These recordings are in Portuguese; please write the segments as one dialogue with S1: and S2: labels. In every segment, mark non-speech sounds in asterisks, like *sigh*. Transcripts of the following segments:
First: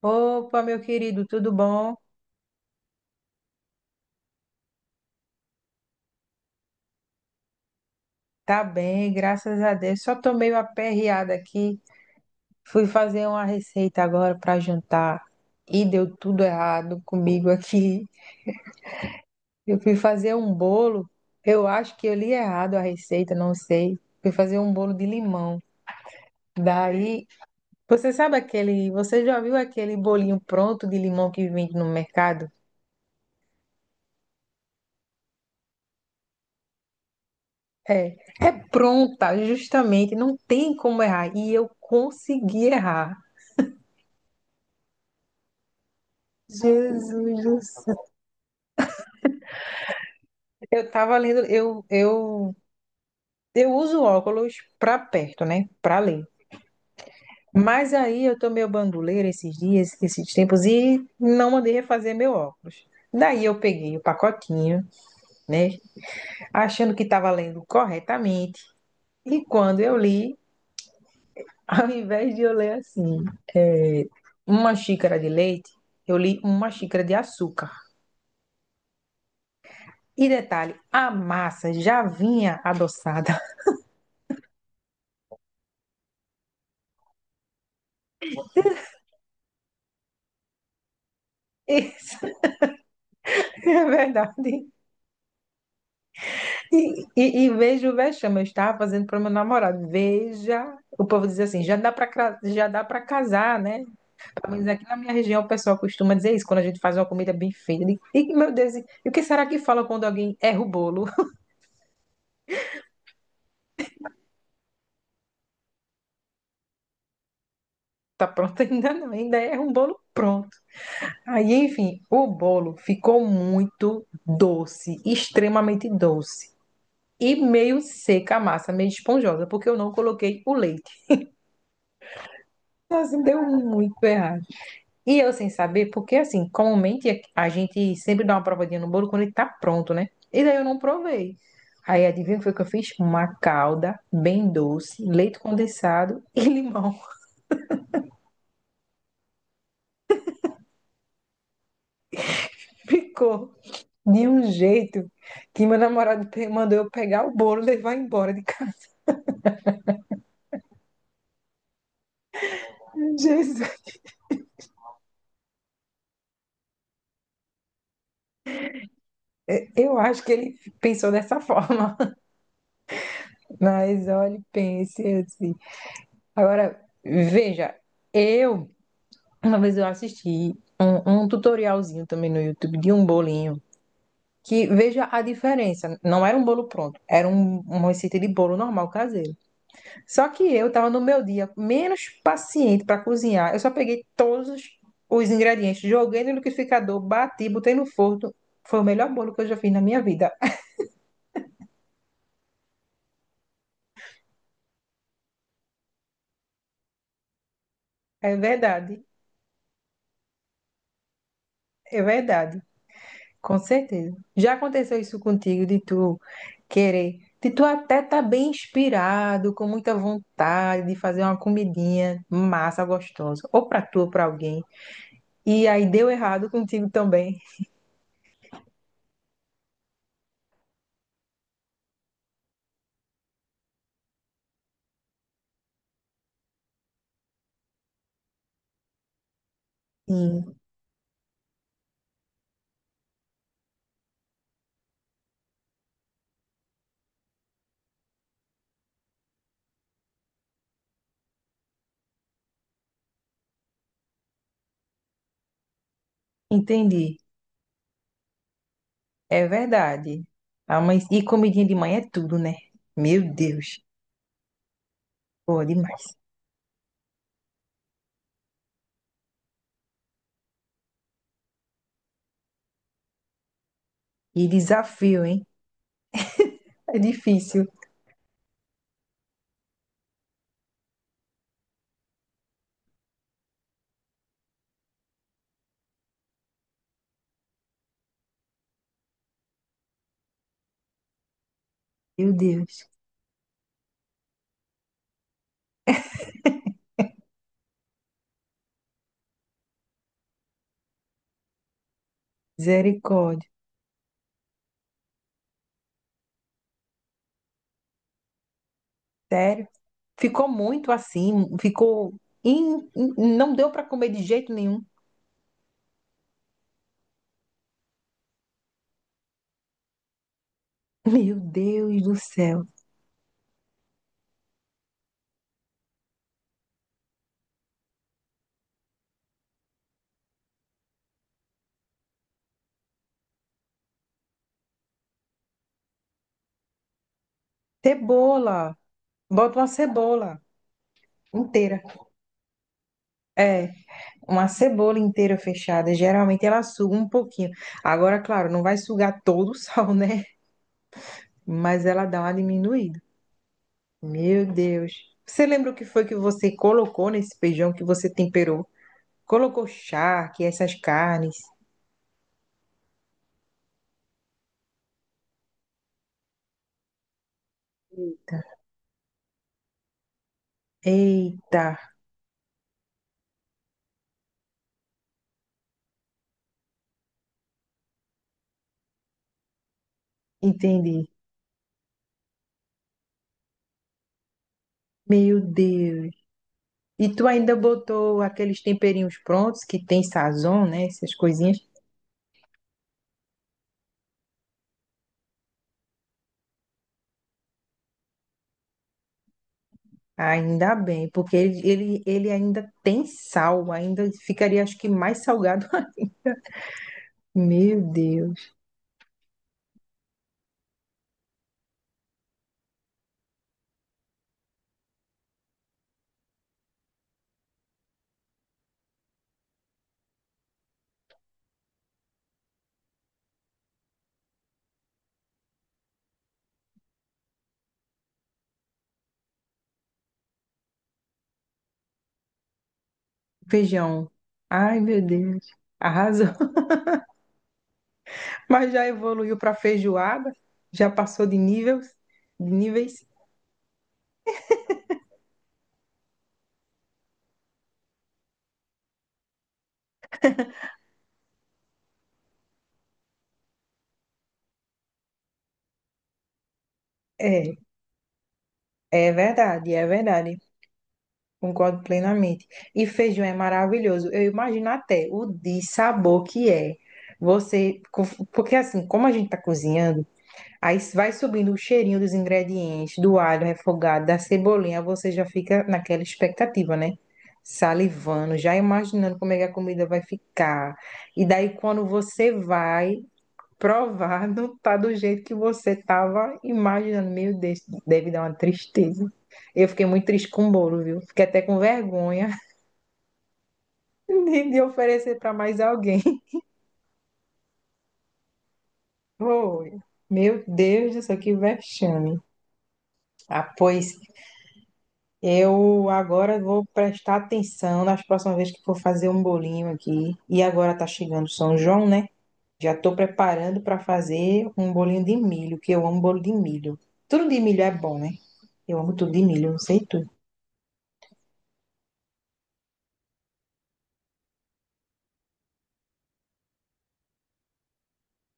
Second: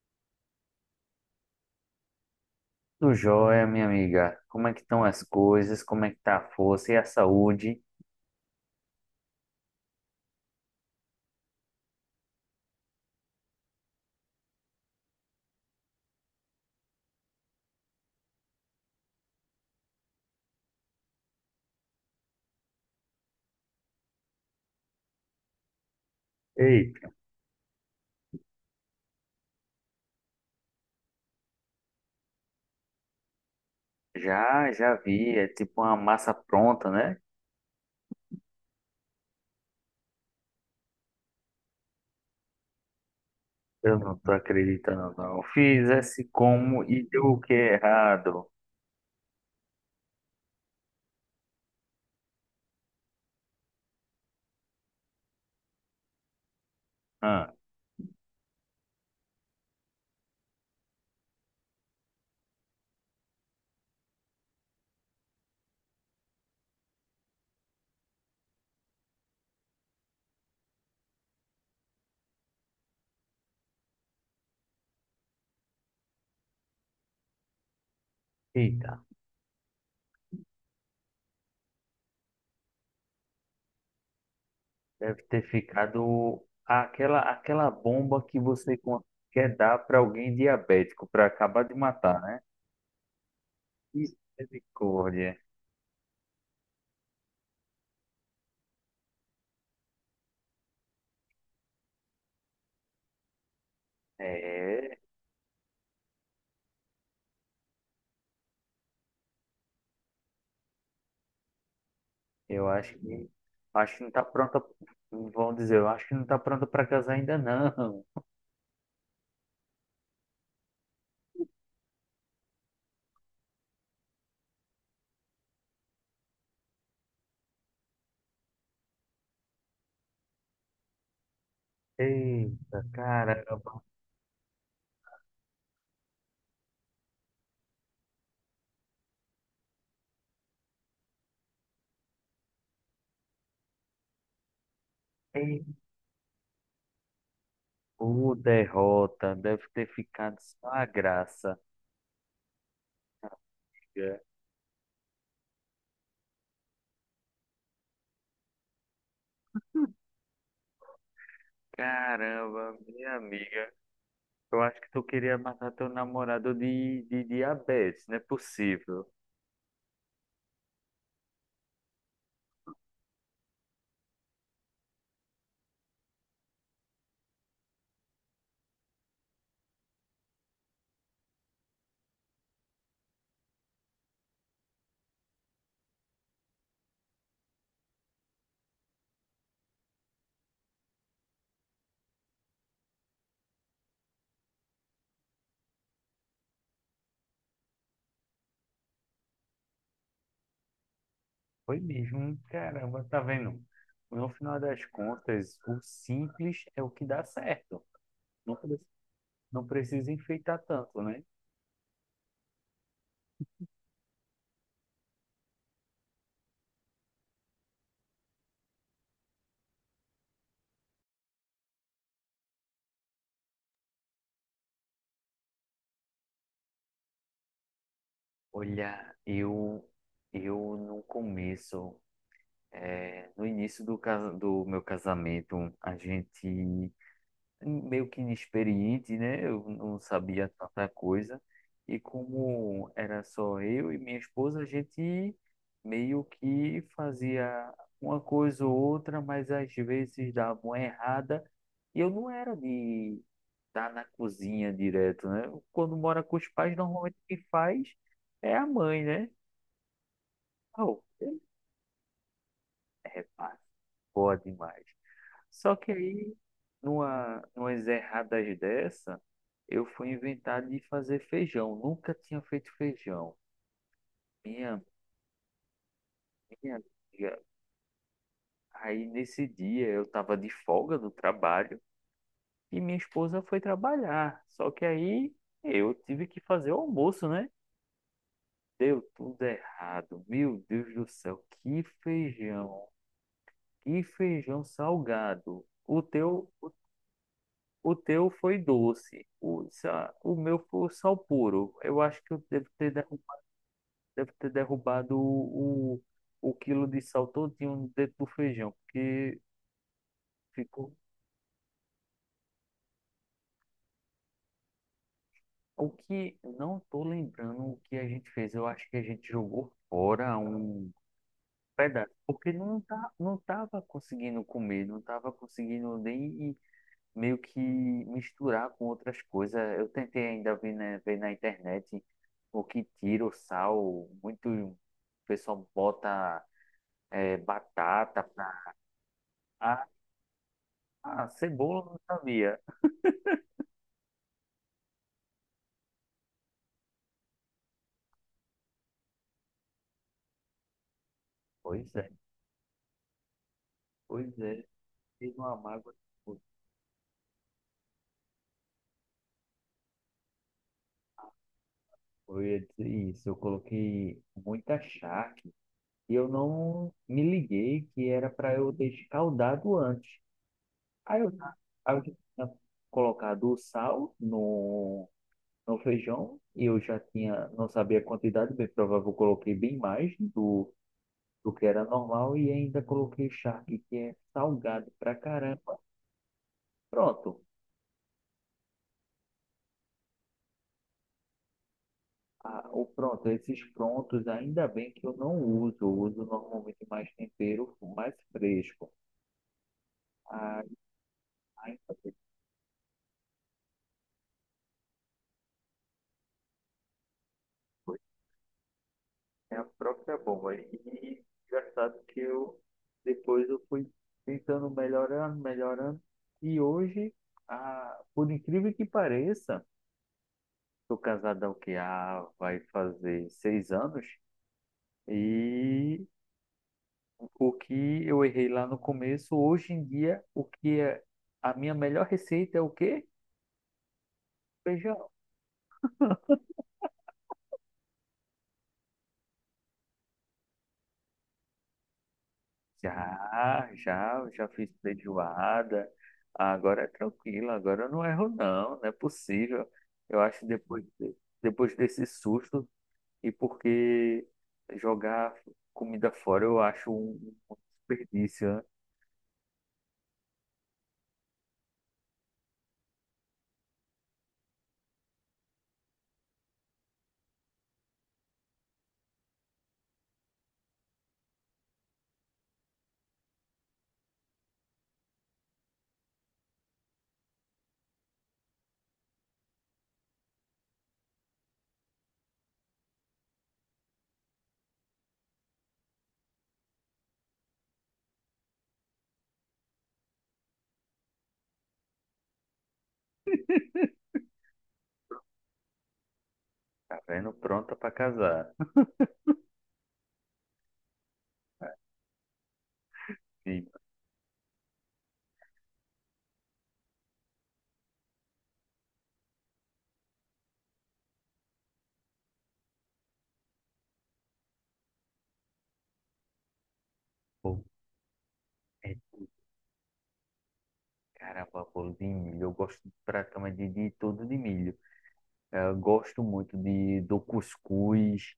S1: Opa, meu querido, tudo bom?
S2: Tudo jóia, minha amiga. Como é que estão as coisas? Como é que tá a força e a saúde?
S1: Tá bem, graças a Deus. Só tô meio aperreada aqui. Fui fazer uma receita agora para jantar e deu tudo errado comigo aqui. Eu fui fazer um bolo, eu acho que eu li errado a receita, não sei. Fui fazer um bolo de limão.
S2: Eita,
S1: Daí, você sabe aquele, você já viu aquele bolinho pronto de limão que vende no mercado?
S2: já vi, é tipo uma massa pronta, né?
S1: É, é pronta, justamente, não tem como errar. E eu consegui errar.
S2: Eu não tô acreditando, não. Fiz esse como e deu o
S1: Jesus
S2: que
S1: do céu.
S2: errado?
S1: Eu tava lendo, eu uso óculos pra perto, né? Pra ler.
S2: Ah,
S1: Mas aí eu tomei o banduleiro esses dias, esses tempos, e não mandei refazer meu óculos. Daí eu peguei o pacotinho, né? Achando que estava lendo corretamente. E quando eu li, *laughs* ao invés de eu ler assim, uma xícara de leite, eu li uma xícara de açúcar.
S2: eita,
S1: E detalhe, a massa já vinha adoçada.
S2: deve ter ficado aquela bomba que você quer dar para alguém diabético, para acabar
S1: *laughs*
S2: de matar,
S1: Isso
S2: né?
S1: é verdade.
S2: Misericórdia.
S1: E veja o vexame, eu estava fazendo para meu namorado. Veja, o povo diz assim, já dá para casar, né? Pelo menos aqui na
S2: É,
S1: minha região o pessoal costuma dizer isso quando a gente faz uma comida bem feita. E meu Deus, e o que será que fala quando alguém erra o bolo? *laughs*
S2: eu acho que não tá pronta, vão dizer, eu acho que não tá pronta para casar ainda não.
S1: Tá pronto ainda não, ainda erra um bolo pronto. Aí, enfim, o bolo ficou muito doce, extremamente doce. E meio seca a massa, meio esponjosa, porque eu não coloquei o leite.
S2: Eita,
S1: Nossa, deu
S2: caramba.
S1: muito errado. E eu sem saber, porque assim, comumente a gente sempre dá uma provadinha no bolo quando ele tá pronto, né? E daí eu não provei. Aí adivinha o que foi que eu fiz? Uma calda bem doce, leite
S2: E
S1: condensado e limão.
S2: o derrota deve ter ficado só a graça.
S1: *laughs* Ficou
S2: Amiga.
S1: de um jeito que meu namorado mandou eu pegar o bolo e levar embora de casa.
S2: Caramba, minha
S1: *laughs* Jesus,
S2: amiga. Eu acho que tu queria matar teu namorado de diabetes, não é possível.
S1: eu acho que ele pensou dessa *laughs* forma. Mas olha, pense assim. Agora, veja, eu. Uma vez eu assisti um tutorialzinho também no YouTube de um bolinho, que veja a diferença. Não era um bolo pronto, era uma receita de bolo normal caseiro. Só que eu tava no meu dia menos paciente para cozinhar. Eu só peguei todos os ingredientes, joguei no liquidificador, bati, botei no forno. Foi o melhor bolo que eu já fiz na minha vida.
S2: Foi mesmo, caramba, tá vendo? No final das contas, o simples é o que dá certo.
S1: É
S2: Não,
S1: verdade,
S2: não precisa enfeitar tanto, né?
S1: é verdade. Com certeza. Já aconteceu isso contigo, de tu querer, de tu até tá bem inspirado, com muita vontade de fazer uma comidinha massa, gostosa, ou pra tu ou pra alguém. E aí deu errado contigo também.
S2: Olha, eu no começo, é, no início do meu casamento, a gente meio que inexperiente, né? Eu não sabia
S1: Sim,
S2: tanta coisa. E como era só eu e minha esposa, a gente meio que fazia uma coisa ou outra, mas às vezes dava uma errada. E eu não era de estar na cozinha direto, né? Quando mora com os pais, normalmente
S1: entendi.
S2: quem faz é a mãe, né?
S1: É verdade. Ah,
S2: Oh,
S1: mas e comidinha de manhã é tudo, né? Meu
S2: é fácil.
S1: Deus.
S2: Boa demais.
S1: Pô,
S2: Só que
S1: demais.
S2: aí, numas erradas dessa, eu fui inventar de fazer feijão. Nunca tinha feito feijão.
S1: E
S2: Minha,
S1: desafio, hein?
S2: minha
S1: É
S2: amiga.
S1: difícil.
S2: Aí nesse dia eu tava de folga do trabalho e minha esposa foi trabalhar. Só que aí eu tive que fazer o almoço, né? Deu tudo errado. Meu Deus do céu, que
S1: Meu
S2: feijão.
S1: Deus.
S2: Que feijão salgado. O teu foi doce, o meu foi sal puro. Eu acho que eu
S1: Misericórdia.
S2: devo ter derrubado o quilo de sal todinho dentro do feijão, porque
S1: Sério? Ficou muito
S2: ficou.
S1: assim, ficou. Não deu para comer de jeito nenhum.
S2: O que não tô lembrando o que a gente fez. Eu acho que a gente jogou fora um
S1: *laughs* Meu Deus
S2: pedaço,
S1: do
S2: porque
S1: céu.
S2: não tava conseguindo comer, não tava conseguindo nem meio que misturar com outras coisas. Eu tentei ainda ver, né, ver na internet o que tira o sal. Muito o pessoal bota é, batata pra...
S1: Cebola. Bota uma
S2: Ah,
S1: cebola
S2: ah, cebola
S1: inteira.
S2: eu não sabia.
S1: É, uma cebola inteira fechada. Geralmente ela suga um pouquinho. Agora, claro, não vai sugar todo o *laughs* sal, né? Mas
S2: Pois
S1: ela
S2: é,
S1: dá uma diminuída.
S2: pois
S1: Meu
S2: é.
S1: Deus.
S2: Fiz
S1: Você
S2: uma
S1: lembra o que
S2: mágoa.
S1: foi que você colocou nesse feijão que você temperou? Colocou charque, essas carnes.
S2: Eu ia dizer isso. Eu coloquei muita charque e eu não me liguei que era para eu ter escaldado antes. Aí eu,
S1: Eita,
S2: aí eu tinha colocado o sal no feijão e eu já tinha, não sabia a quantidade, bem provável eu coloquei bem mais
S1: entendi.
S2: do que era normal e ainda coloquei charque, que é salgado pra
S1: Meu
S2: caramba.
S1: Deus. E tu
S2: Pronto.
S1: ainda botou aqueles temperinhos prontos que tem sazon, né? Essas coisinhas.
S2: Ah, esses prontos, ainda bem que eu não uso, eu uso normalmente mais tempero, mais fresco. Ah,
S1: Ainda bem, porque ele,
S2: ainda
S1: ele,
S2: bem,
S1: ele ainda tem sal, ainda ficaria, acho que, mais salgado. *laughs* Meu
S2: foi.
S1: Deus.
S2: É a própria bomba. E engraçado que eu depois eu fui tentando melhorando, melhorando. E hoje, ah, por incrível que pareça, tô casado há o que vai fazer 6 anos. E o que eu errei lá no começo, hoje em dia, o que é a minha melhor receita é o quê?
S1: Feijão. Ai, meu
S2: Feijão.
S1: Deus. Arrasou. *laughs* Mas já evoluiu para feijoada, já passou de níveis, de níveis.
S2: Já fiz feijoada. Agora é tranquilo, agora eu não erro não, não é possível. Eu acho que depois, depois desse susto, e porque jogar comida fora eu acho
S1: É,
S2: um desperdício, né?
S1: é verdade, é verdade. Concordo plenamente. E feijão é maravilhoso. Eu imagino até o de sabor que é. Você, porque assim, como a gente tá cozinhando, aí vai subindo o cheirinho dos ingredientes, do alho refogado, da cebolinha, você já fica naquela expectativa, né? Salivando, já imaginando como é que a comida vai ficar. E daí quando você vai, provar não tá do jeito que você tava imaginando. Meu Deus, deve dar uma tristeza. Eu fiquei muito triste com o bolo, viu? Fiquei até com vergonha *laughs* de oferecer para mais alguém. *laughs*
S2: Tá vendo? Pronta para casar.
S1: Foi. Meu Deus do céu, que vexame. Ah,
S2: Sim.
S1: pois eu agora vou prestar atenção nas próximas vezes que for fazer um bolinho aqui. E agora tá chegando São João, né? Já tô preparando para fazer um bolinho de milho, que eu amo bolo de milho. Tudo de milho é bom, né? Eu amo
S2: É,
S1: tudo de milho, não sei tu.
S2: caramba, bolo de milho. Eu gosto pra cama de tudo de milho. É, eu gosto muito do cuscuz,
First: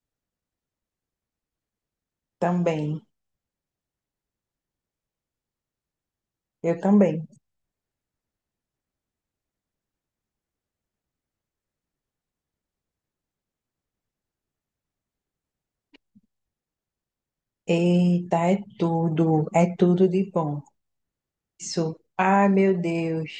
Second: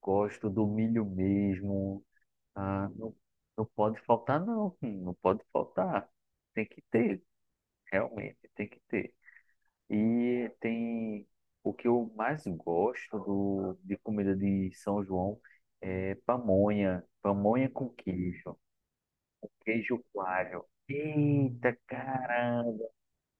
S2: gosto do milho mesmo. Ah,
S1: Também,
S2: não, não pode faltar, não. Não pode faltar. Tem
S1: eu
S2: que ter,
S1: também.
S2: realmente, tem que ter. E tem o que eu mais gosto de comida de São João é pamonha. Pamonha com
S1: Eita,
S2: queijo. Com
S1: é
S2: queijo
S1: tudo de bom.
S2: coalho. Eita,
S1: Isso, ai meu
S2: caramba!
S1: Deus,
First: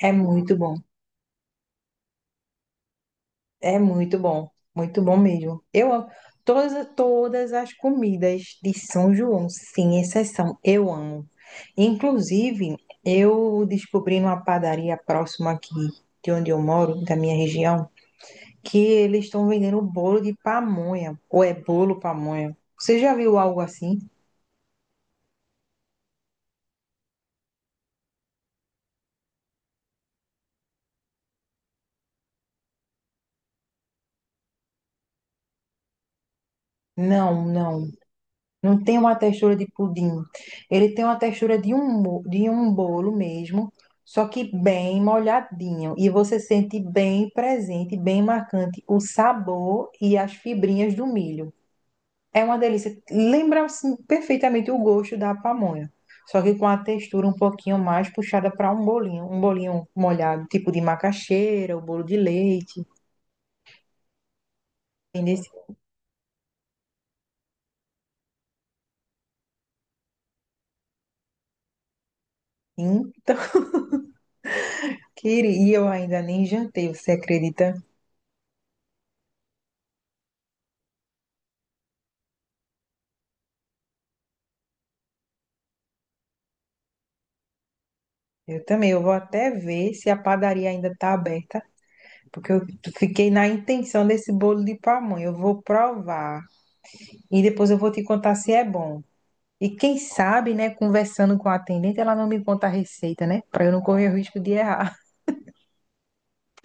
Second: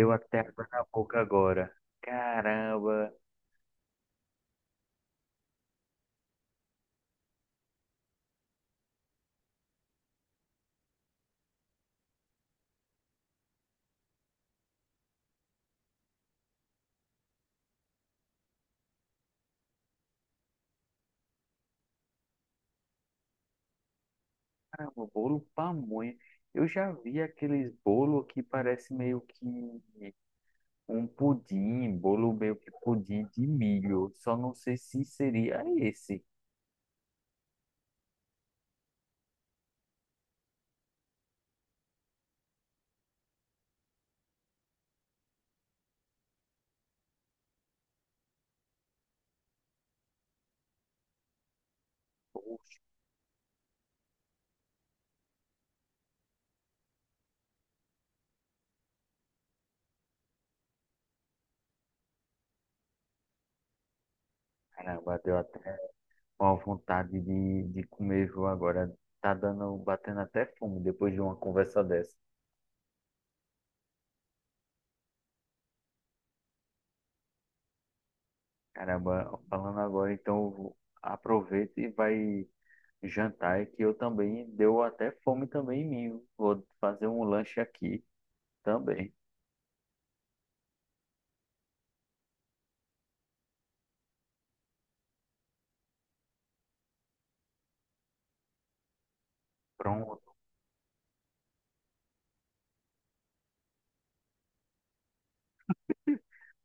S1: é
S2: até
S1: muito
S2: água
S1: bom,
S2: na boca agora. Caramba,
S1: é muito bom mesmo. Eu amo todas, todas as comidas de São João, sem exceção, eu amo. Inclusive, eu descobri numa padaria próxima aqui de onde eu moro, da minha região, que eles estão vendendo bolo de pamonha, ou é bolo pamonha. Você já viu algo assim?
S2: caramba, bolo pamonha. Eu já vi aqueles bolo que parece meio que um pudim, bolo meio que pudim de milho. Só não sei se seria esse.
S1: Não, não. Não tem uma textura de pudim. Ele tem uma textura de um, de um bolo mesmo, só que bem molhadinho. E você sente bem presente, bem marcante o sabor e as fibrinhas do milho. É uma
S2: Poxa,
S1: delícia. Lembra assim, perfeitamente o gosto da pamonha. Só que com a textura um pouquinho mais puxada para um bolinho. Um bolinho molhado, tipo de macaxeira, o bolo de leite.
S2: caramba, deu
S1: Entendeu?
S2: até uma vontade de comer, viu, agora. Tá dando, batendo até fome depois de uma conversa dessa.
S1: Então, *laughs* queria, e eu ainda nem jantei, você acredita?
S2: Caramba, falando agora, então eu aproveita e vai jantar é que eu também deu até fome também em mim. Vou fazer um lanche aqui
S1: Eu também, eu vou
S2: também.
S1: até ver se a padaria ainda está aberta, porque eu fiquei na intenção desse bolo de pamonha. Eu vou provar e depois eu vou te contar se é bom. E quem
S2: Pronto,
S1: sabe, né, conversando com a atendente, ela não me conta a receita, né? Para eu não correr o risco de errar. *laughs*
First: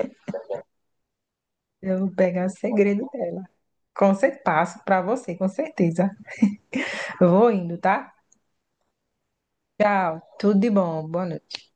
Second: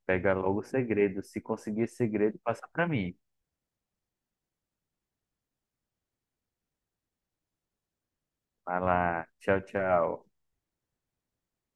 S2: pega logo o segredo. Se conseguir
S1: Eu vou
S2: segredo,
S1: pegar o
S2: passa para
S1: segredo
S2: mim.
S1: dela. Com certeza, passo para você, com certeza. Eu vou indo, tá?
S2: Vai lá, tchau,
S1: Tchau,
S2: tchau.
S1: tudo de bom, boa noite.